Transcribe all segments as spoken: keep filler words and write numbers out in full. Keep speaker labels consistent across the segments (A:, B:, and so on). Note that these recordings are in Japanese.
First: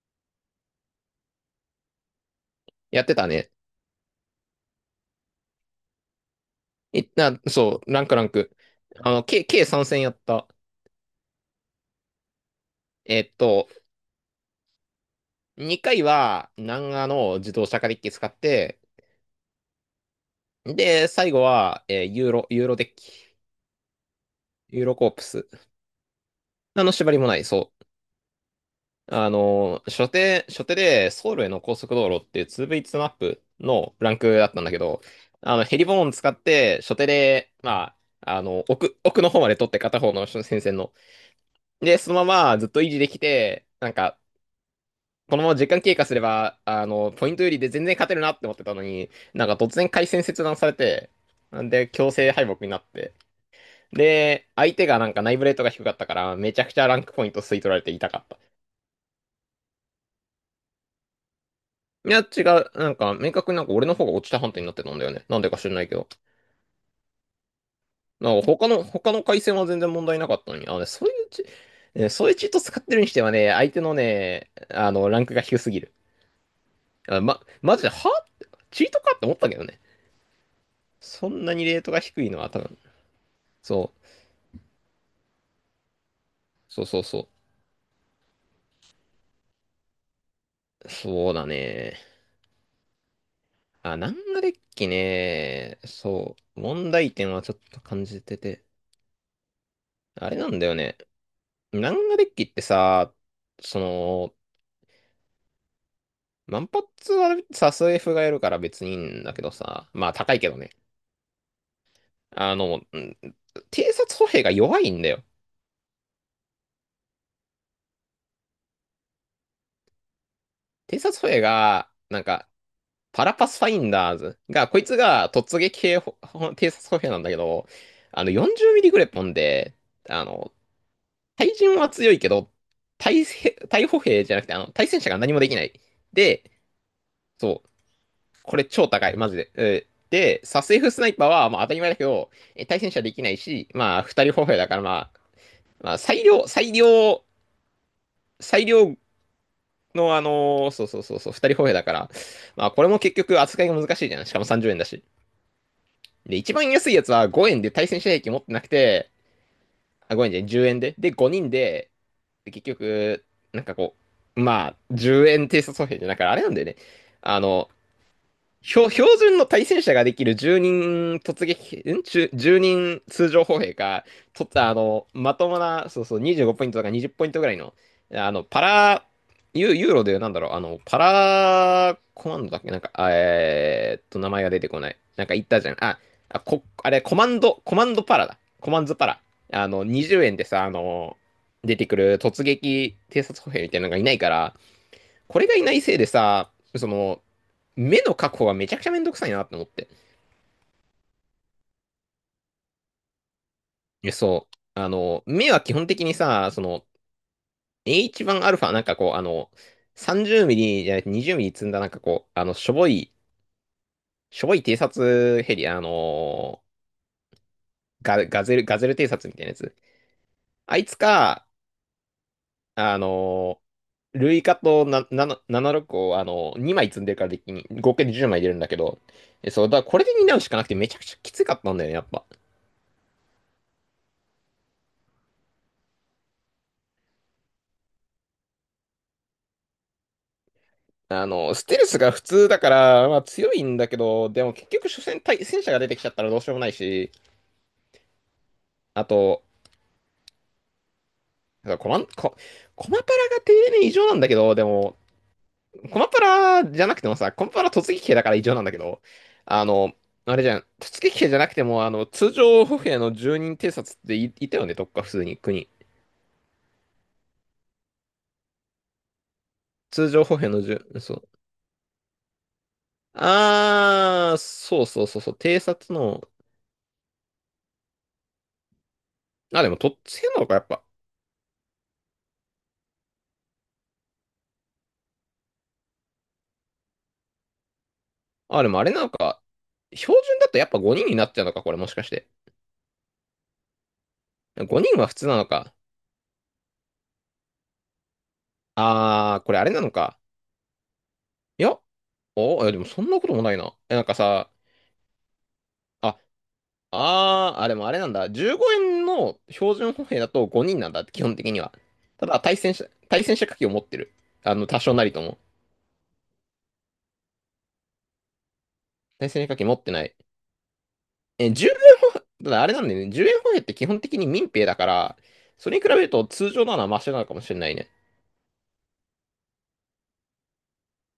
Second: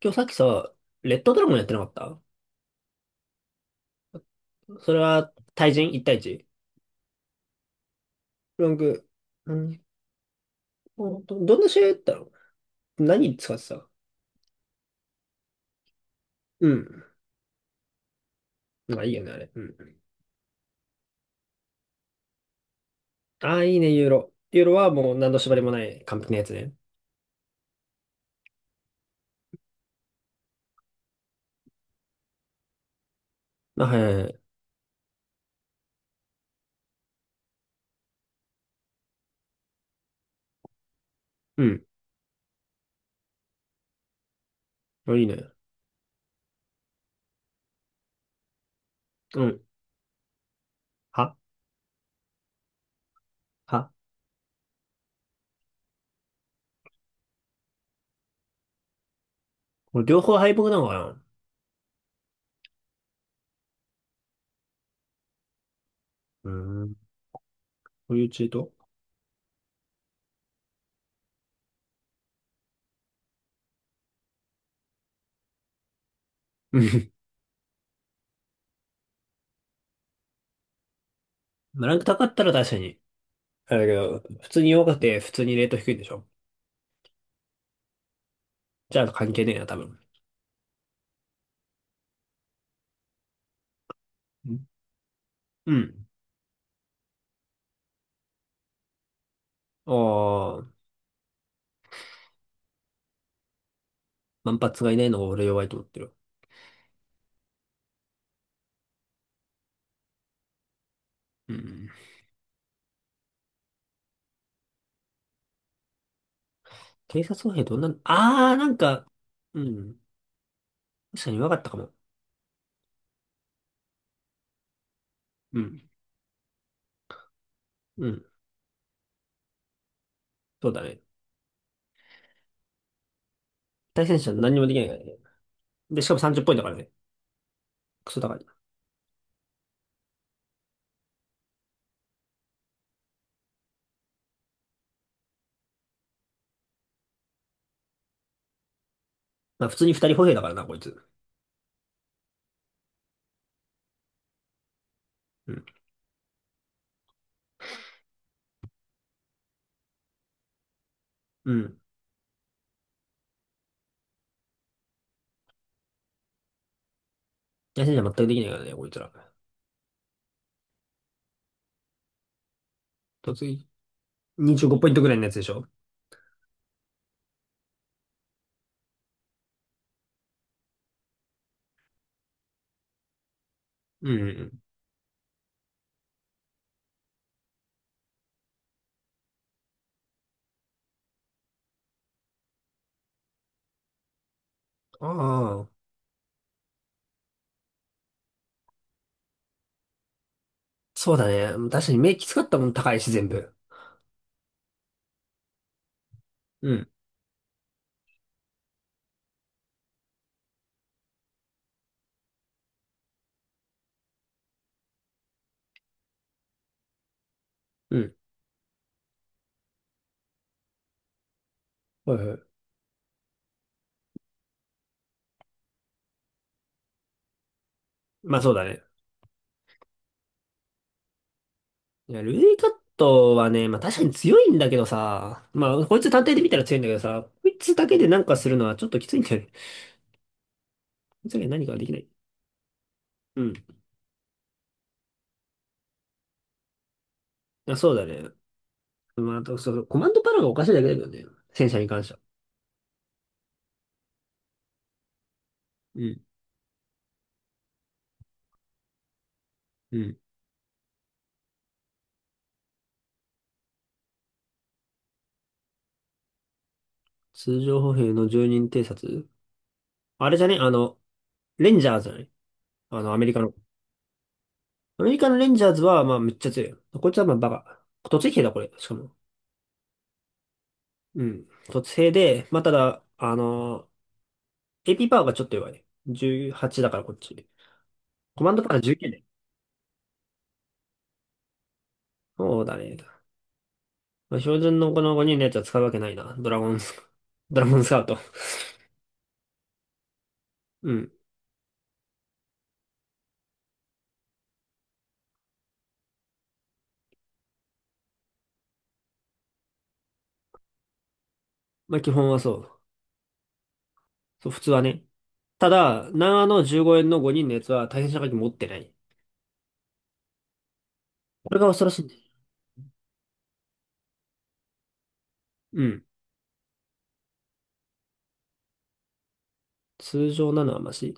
A: 今日さっきさ、レッドドラゴンやってなかった？
B: やってたね。
A: それは対人 ?いち 対 いち？
B: いな、そう、ランクランク。
A: ランク、
B: あの、計、
A: う
B: 計
A: ん。
B: さんせん戦やった。
A: ど、どんな試合やったの？
B: えっ
A: 何使って
B: と、
A: た？
B: にかいは、
A: う
B: 南
A: ん。
B: アの自動車化デッキ使って、
A: まあいいよね、あれ。うん。
B: で、最後は、えーユーロ、ユーロデッキ。
A: ああ、いいね、ユーロ。ユーロ
B: ユー
A: は
B: ロコー
A: もう
B: プ
A: 何の
B: ス。
A: 縛りもない完璧なやつね。
B: あの、縛りもない、そう。あの、初手、初手で、ソウルへの高速道路っていう ツーブイツー マップ
A: あ、
B: の
A: はいは
B: ラン
A: いは
B: ク
A: い。
B: だったんだけど、あの、ヘリボーン使って、初手で、まあ、あの、奥、奥の方まで取って片方の戦線の。
A: うん。
B: で、そのままずっと維持できて、なんか、
A: あ、いい
B: このま
A: ね。
B: ま時間経過すれば、あの、ポイントよりで全然勝てるなって思ってたのに、
A: う
B: なん
A: ん。
B: か突然回線切断されて、
A: は
B: で、強制敗北になって。
A: は。
B: で、相手がなんかナイブレートが低かったから、めちゃくちゃランクポイント吸い取られて痛かった。
A: これ両方敗北なのかな？
B: いや、違う。なんか、明確になんか俺の方が落ちた判定になってたんだよね。なんでか知らないけど。
A: うーん。こういう
B: なん
A: チ
B: か
A: ー
B: 他
A: ト？
B: の、他の回線は全然問題なかったのに。あのね、そういうチ、ねそういうチート使ってるにしてはね、相手のね、あの、ランクが低すぎる。
A: うん。
B: あま、マジで、はチートかって思ったけどね。そんなに レー
A: まあ
B: ト
A: ラン
B: が
A: ク高
B: 低
A: か
B: い
A: っ
B: の
A: た
B: は
A: ら
B: 多
A: 確か
B: 分。
A: に。あれだ
B: そ
A: け
B: う、
A: ど、普通に弱くて普通にレート低いんでしょ？
B: そうそうそ
A: じゃあ関係ねえな、多分。
B: う。そうだね。あ、ナンガデッキ
A: う
B: ね。
A: ん。
B: そう。問題点はちょっと感じてて。あれな
A: あ
B: んだよ
A: あ。
B: ね。ナンガデッキってさ、その、
A: 万発がいないのが俺弱いと思ってる。
B: 万発はさ、スエフがやるから別にいいんだけどさ。まあ高いけどね。
A: うん。
B: あの、うん、偵察歩兵が弱いんだよ。
A: 偵察歩兵どんな、あー、なんか、うん。
B: 偵察
A: 確
B: 歩
A: かに
B: 兵
A: 弱かったか
B: が、
A: も。
B: なんか、パラパスファインダーズが、こいつが突
A: う
B: 撃
A: ん。
B: 系ほほ偵察歩兵なんだけど、
A: う
B: あ
A: ん。
B: のよんじゅうミリグレポンで、あの、
A: そうだね。
B: 対人は強いけど、対兵対歩
A: 対戦
B: 兵
A: 者
B: じゃなくて、
A: 何
B: あ
A: にも
B: の、
A: できな
B: 対
A: いか
B: 戦
A: ら
B: 車が
A: ね。
B: 何もできない。
A: で、しかもさんじゅう
B: で、
A: ポイントだからね。
B: そう、
A: クソ高い。
B: これ超高い、マジで。えーで、サス F スナイパーは、まあ当たり前だけど、えー対戦車できないし、まあ二人歩兵だから、まあ、まあ最良、最良、最良
A: まあ普通にふたり
B: のあ
A: 歩兵だからな、
B: のー
A: こい
B: そう
A: つ。
B: そうそうそう、二人歩兵だから、まあこれも結局扱いが難しいじゃん。しかもさんじゅうえんだし。
A: うん。
B: で、一番安いやつはごえんで対戦車兵器持ってなくて、あ、ごえんじゃない、じゅうえんで。で、ごにん
A: うん。
B: で、で結局、なんかこう、まあ、じゅうえん偵察歩兵じゃなくて、あれなんだよね。あの、
A: 対戦者全くできないからね、こ
B: 標
A: いつら。
B: 標準の対戦車ができるじゅうにん突撃、ん？ じゅう 人通
A: 突
B: 常歩
A: 撃。
B: 兵か、とったあ
A: にじゅうごポイント
B: の、
A: ぐらいのやつ
B: ま
A: で
B: と
A: し
B: も
A: ょ？
B: な、そうそう、にじゅうごポイントとかにじゅうポイントぐらいの、あの、パラ、ユユーロでなんだろう、あの、パラコマンドだっけなんか、あえーっ
A: うんう
B: と、
A: ん
B: 名
A: う
B: 前が
A: ん。
B: 出てこない。なんか言ったじゃん。あ、あ、こ、あれ、コマンド、コマンドパラだ。コマンズパラ。あの、にじゅうえんでさ、あの、出てくる突撃偵察歩兵みたいなのがいないから、
A: あ
B: これがい
A: あ、
B: ないせいでさ、その、目の確保がめちゃくちゃめんどくさいなって思って。
A: そうだね。確かに目きつかったもん高いし、全部。
B: そう。あの、目は基本的にさ、そ
A: う
B: の、
A: ん。
B: H1α、なんかこう、あの、さんじゅうミリじゃなくてにじゅうミリ積んだ、なんかこう、あの、しょぼい、しょぼい偵察ヘリ、あのー
A: うん。
B: ガ、ガゼル、ガゼル偵察みたいなやつ。あいつか、
A: はいはい。
B: あのー、ルイカとなななななじゅうろくを、あのー、にまい積んでるからできに、合計で10
A: ま
B: 枚
A: あ
B: 出
A: そう
B: るん
A: だ
B: だけ
A: ね。
B: ど、えそう、だからこれで担うしかなくてめちゃくちゃきつかったんだよね、やっ
A: いや、
B: ぱ。
A: ルイカットはね、まあ確かに強いんだけどさ、まあこいつ単体で見たら強いんだけどさ、こいつだけでなんかするのはちょっときついんだよね。こ
B: あ
A: いつだけで
B: の、
A: 何
B: ス
A: かは
B: テ
A: で
B: ル
A: き
B: ス
A: ない。
B: が普通だから、まあ
A: う
B: 強
A: ん。
B: いんだけど、でも結局、所詮対戦車が出てきちゃったらどうしようもないし、
A: あ、そうだね。
B: あ
A: まあ、あ
B: と、
A: とそう、コマンドパラがおかしいだけだけどね。戦車に
B: コマ
A: 関
B: ン、
A: しては。
B: コ、コマパラが丁寧異常なんだけど、でも、コ
A: う
B: マパ
A: ん。
B: ラじゃなくてもさ、コマパラ突撃兵だから異常なんだけど、あの、
A: うん。
B: あれじゃん、突撃兵じゃなくても、あの、通常歩兵の住人偵察ってい、いたよね、どっか普通に、国。
A: 通常歩兵の住人偵察？
B: 通常
A: あ
B: 歩
A: れじゃ
B: 兵
A: ね
B: の
A: あ
B: 住、
A: の、
B: そう。
A: レンジャーズじゃない？あの、アメリカの。
B: あー、そう
A: ア
B: そう
A: メリ
B: そう
A: カ
B: そう、
A: のレン
B: 偵
A: ジャーズ
B: 察
A: は、まあ
B: の、
A: めっちゃ強い。こいつはまあバカ。突撃兵だ、これ。しかも。
B: あ、でも、とっつけんのか、やっぱ。
A: うん。卒生で、まあ、ただ、あのエー、エーピー パワーがちょっと弱い。じゅうはちだからこっち。コマン
B: あ、
A: ド
B: で
A: パ
B: も
A: ワー
B: あれなの
A: じゅうきゅうね。
B: か。標準だとやっぱごにんになっちゃうのか、これもしかして。
A: そうだね。まあ、標準
B: 5
A: の
B: 人
A: こ
B: は
A: の
B: 普通
A: 5
B: な
A: 人の
B: の
A: やつは
B: か。
A: 使うわけないな。ドラゴンス、ドラゴンスカウト。
B: あー、これあれなのか。
A: うん。
B: いや、お、いやでもそんなこともないな。え、なんかさ、あ、あー、あ、でもあれなんだ。じゅうごえんの標準歩兵だとごにんなんだ、基本的には。
A: まあ、基
B: た
A: 本は
B: だ、
A: そ
B: 対
A: う。
B: 戦車、対戦車火器を持ってる。
A: そう、
B: あ
A: 普
B: の、
A: 通
B: 多
A: は
B: 少
A: ね。
B: なりとも。
A: ただ、長野じゅうごえんのごにんのやつは対戦射撃持ってない。
B: 対戦車火器持ってない。え、
A: これが
B: 10
A: 恐ろしい
B: 円、
A: ね。
B: ただあれなんだよね。いちえん歩兵って基本的に民兵だから、それ
A: う
B: に比べ
A: ん。
B: ると通常なのはマシなのかもしれないね。
A: 通常なのはマシ。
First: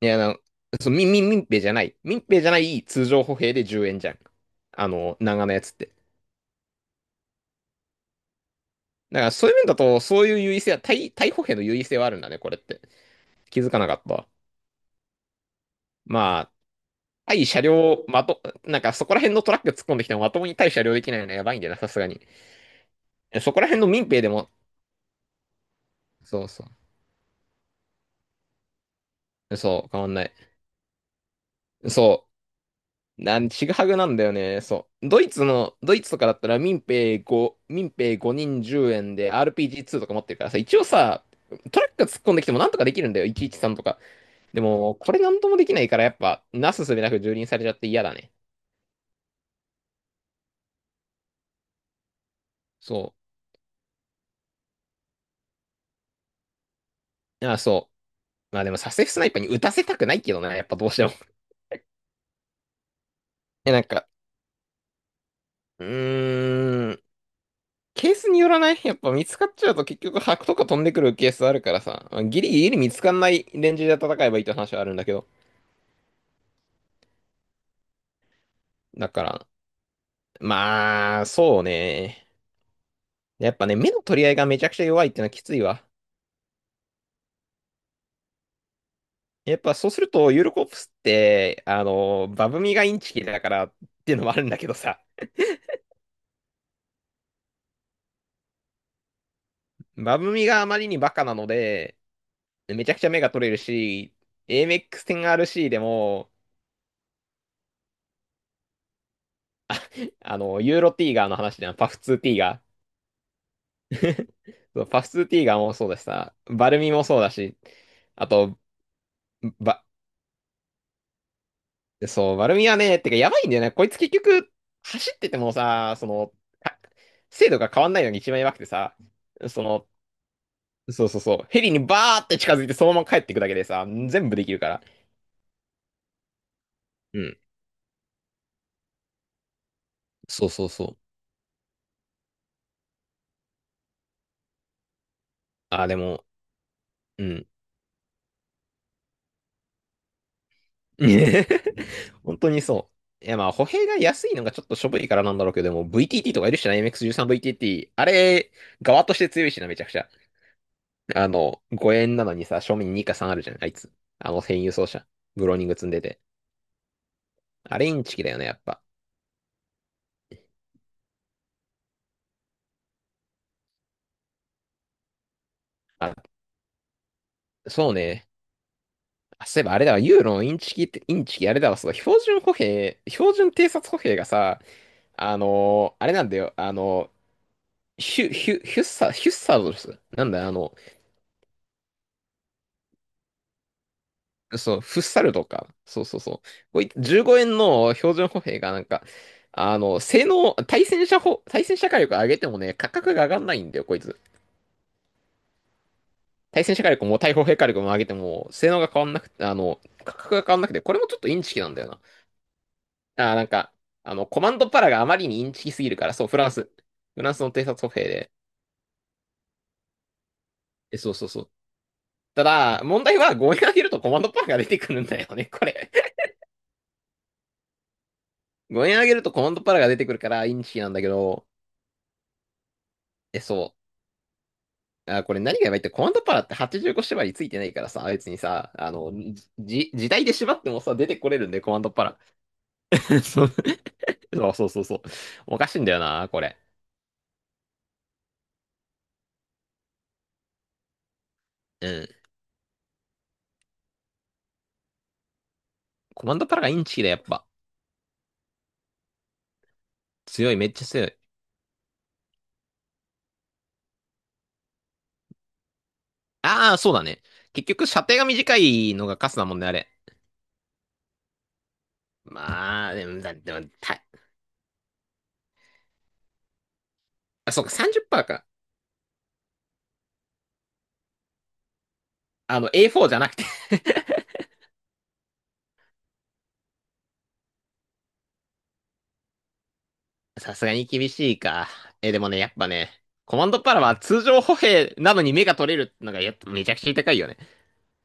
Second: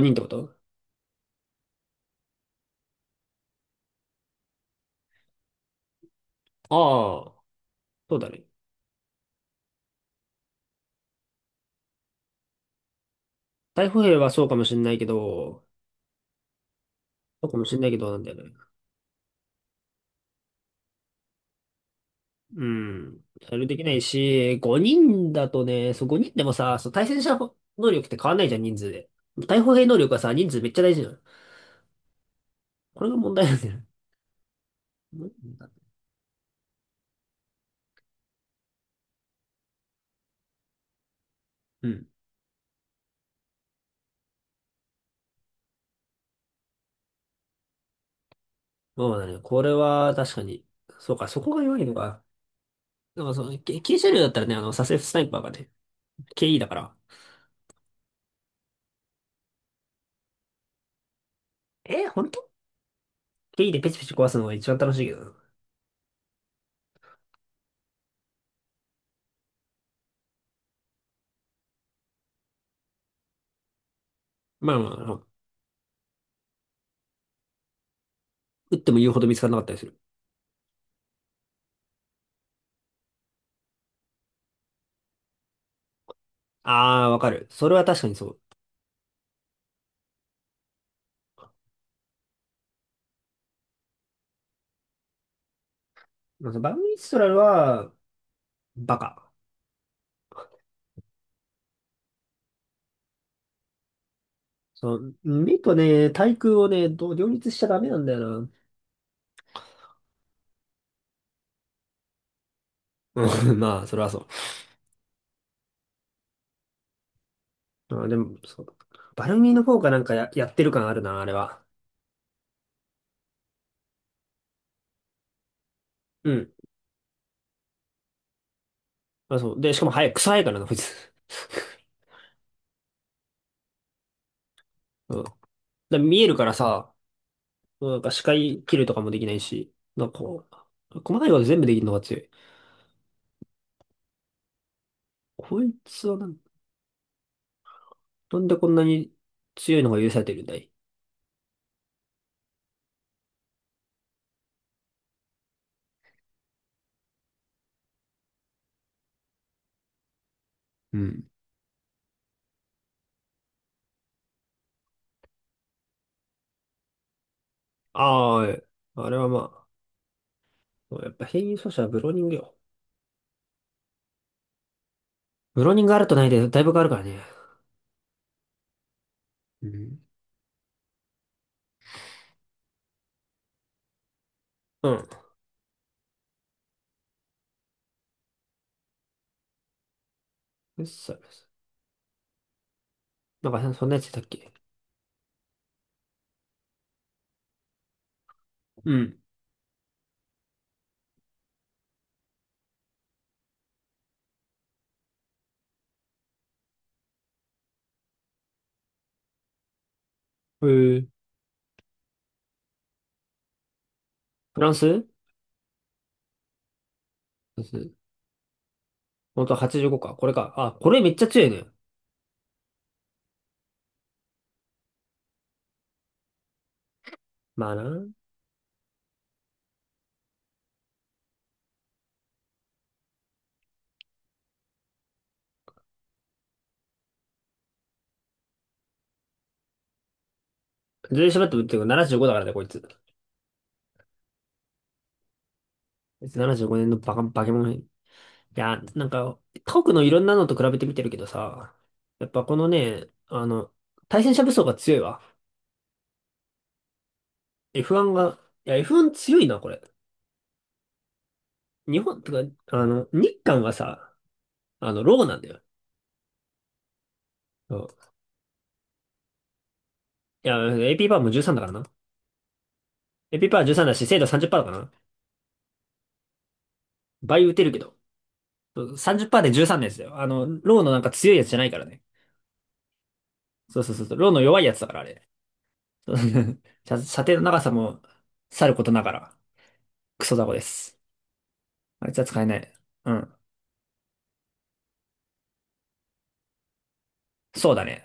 B: い
A: 人っ
B: や、
A: てこ
B: あの、
A: と？
B: そう、み、み、民兵じゃない。民兵じゃない通常歩兵でじゅうえんじゃん。あの、長のやつって。
A: ああ、そうだね。
B: だからそういう面だと、そういう優位性は、対、対歩兵の優位性はあるんだね、これって。気づかな
A: 台
B: かっ
A: 風
B: た
A: 兵
B: わ。
A: はそうかもしんないけど、
B: まあ、対
A: そうか
B: 車
A: もしんないけ
B: 両、
A: どなん
B: ま
A: だよ
B: と、
A: ね。
B: なんかそこら辺のトラック突っ込んできてもまともに対車両できないのはやばいんだよな、さすがに。
A: うん。
B: そ
A: そ
B: こ
A: れ
B: ら
A: で
B: 辺
A: き
B: の
A: ない
B: 民兵でも、
A: し、ごにんだとね、そうごにんで
B: そう
A: も
B: そ
A: さ、そう対戦者能力って変わんないじゃん、人数で。
B: う。
A: 対歩
B: そ
A: 兵
B: う、
A: 能
B: 変わ
A: 力
B: ん
A: は
B: な
A: さ、
B: い。
A: 人数めっちゃ大事なの。
B: そ
A: これが
B: う。
A: 問
B: な
A: 題
B: ん、
A: なん
B: ち
A: だ
B: ぐ
A: よね。
B: はぐなんだよね。そう。ドイツの、ドイツとかだったら民兵5、民兵ごにんじゅうえんで アールピージーツー とか持ってるからさ、一応さ、トラ
A: う
B: ックが
A: ん。
B: 突っ込んできてもなんとかできるんだよ、チさんとか。でも、これなんともできないから、やっぱ、なすすべなく蹂躙されちゃって嫌だね。
A: まあね、これは確かに、そうか、そこが弱いのか。
B: そ
A: なんかその、け軽車両だったらね、あの、サセフスナイパーがね、ケーイー だから。
B: う。ああ、そう。まあでも、サセフスナイパーに打たせたくないけどな、やっぱどうしても。
A: えー、本当 ?ケーイー
B: え、
A: で
B: なん
A: ペチペ
B: か、
A: チ壊すのが一番楽しいけどな。
B: うーん、ケースによらないやっぱ見つかっちゃうと結局、白とか飛んでくるケースあるからさ、ギリギリ見つかんないレンジで戦えばいいって
A: ま
B: 話
A: あ
B: はあ
A: ま
B: るん
A: あ、あ
B: だけど。
A: の撃っても
B: だ
A: 言うほ
B: か
A: ど見つか
B: ら、
A: らなかったりする。
B: まあ、そうね。やっぱね、目の取り合いがめちゃくちゃ弱いってのはきついわ。
A: あー、わかる。それは確かにそう。
B: やっぱそうすると、ユーロコープスって、あの、バブミがインチキだからっていうのもあるんだけどさ、
A: まあそバグミストラルは、バカ。
B: バブミがあまりにバカなので、めちゃくちゃ目が取れるし、
A: そう、メ
B: エーエムエックステンアールシー
A: と
B: で
A: ね、
B: も、
A: 対空をね、どう両立しちゃダメなんだよな。
B: あの、ユーロティーガーの話ではパフツーティーガー。
A: うん、まあ、それはそ
B: そうパフツーティーガーもそうだしさ、バルミもそうだし、
A: う。あ、で
B: あ
A: も、
B: と、
A: そう。バルミの方
B: ば
A: がなんかや、やってる感あるな、あれは。
B: でそう、丸みはね、てかやばいんだよね。こいつ結局、走っててもさ、その、
A: うん。
B: か精度が変わんないのに一番やばくてさ、
A: あ、そう。
B: そ
A: で、しか
B: の、
A: も早い、草早いからな、こいつ。
B: そうそうそう、ヘリにバーって近づいてそのまま帰ってくだけでさ、全部できるから。
A: うん。で、見えるからさ、
B: うん。
A: なんか視界切るとかもできないし、なんかこ
B: そうそうそう。
A: う、細かいこと全部できるのが強い。こい
B: あ、で
A: つは
B: も、
A: なん、
B: うん。
A: なんでこんなに強いのが許されてるんだい？
B: 本当にそう。いやまあ、歩兵が安いのがちょっとしょぼいからなんだろうけど、でも ブイティーティー とかいるしな、エムエックスサーティーンブイティーティー。あれ、側として強いしな、めちゃくちゃ。
A: うん。
B: あの、ごえんなのにさ、正面ににかさんあるじゃん、あいつ。あの、編輸送車。ブローニング積んでて。あれインチキだ
A: あ
B: よ
A: あ、
B: ね、やっ
A: え、
B: ぱ。
A: あれはまあ、やっぱ変異素子はブローニングよ。ブローニングあると
B: あ、
A: ないで、だいぶ変わるからね。
B: そうね。あ、そういえ
A: う
B: ばあれだ
A: ん。
B: わ、ユーロのインチキって、インチキあれだわ、そう、標準歩兵、標準偵察歩兵がさ、
A: うん。
B: あのーあれなんだよ、あのーヒュ、ヒュ、ヒュッサ、ヒュッサードですなんだよ、あの、
A: フッサルス。なんか、そんなやついたっけ？
B: そう、フッサルとか、そうそうそう。こいじゅうごえんの標準歩兵がなん
A: う
B: か、
A: ん。
B: あの、性能、対戦車歩、対戦車火力上げてもね、価格が上がんないんだよ、こいつ。対戦車火力も対砲兵火力も上げても、性能が変わんなくて、あの、価格が変わん
A: え
B: なくて、これ
A: ー、
B: もちょっとインチキなんだよな。ああなんか、あの、コマン
A: フラ
B: ド
A: ン
B: パ
A: ス
B: ラがあ
A: フ
B: まりにインチキすぎるから、そう、フランス。フランスの偵
A: ラン
B: 察歩
A: ス
B: 兵で。
A: 本当ははちじゅうごか。これか。あ、こ
B: え、
A: れめ
B: そ
A: っ
B: う
A: ち
B: そ
A: ゃ
B: うそ
A: 強い
B: う。
A: ね。
B: ただ、問題はごえん上げるとコマンドパラが出てくるんだよね、これ。
A: まあな。
B: ごえん上げるとコマンドパラが出てくるからインチキなんだけど、え、そう。あこれ何がやばいって、コマンドパラってはっこ縛りついてないからさ、別にさ、あの、じ、時代で縛ってもさ、出て
A: 全
B: これ
A: 然喋
B: る
A: っ
B: ん
A: て
B: で、
A: もっ
B: コ
A: てい
B: マ
A: う
B: ン
A: か
B: ドパラ。
A: ななじゅうごだからね、こいつ。こ
B: そうそうそうそう。おかしいんだよ
A: い
B: な、
A: つ
B: これ。
A: ななじゅうごねんのバカ、バケモン。いや、なんか、他国のいろんなのと比べてみてるけどさ、
B: うん。
A: やっぱこのね、あの、対戦車武装が強いわ。
B: コマンドパラがインチキだ、やっぱ。
A: エフワン が、いや、エフワン 強いな、これ。
B: 強い、めっちゃ強い。
A: 日本、とか、あの、日韓がさ、あの、ローなんだよ。
B: ああ、そうだね。結
A: そ
B: 局、射
A: う
B: 程が短いのがカスだもんね、あれ。
A: いや、エーピー パワーもじゅうさんだからな。
B: まあ、でも、だ
A: エーピー
B: で
A: パワー
B: も
A: じゅうさんだ
B: た
A: し、精度さんじゅっパーセントだからな。倍
B: あ
A: 打
B: そ
A: て
B: うか、
A: るけど。
B: さんじゅっパーセントか。
A: さんじゅっパーセントでじゅうさんですよ。あの、ローのなんか強いやつじゃないからね。
B: あの、エーフォー じゃなくて
A: そうそうそうそう。ローの弱いやつだから、あれ。そう 射射程の長さもさることながら、クソ 雑魚
B: さ
A: で
B: すがに
A: す。
B: 厳しいか。
A: あい
B: え、
A: つ
B: で
A: は
B: もね、
A: 使え
B: やっ
A: な
B: ぱ
A: い。
B: ね、
A: うん。
B: コマンドパラは通常歩兵なのに目が取れるのが、やっぱめちゃくちゃ痛いよね。
A: そうだね。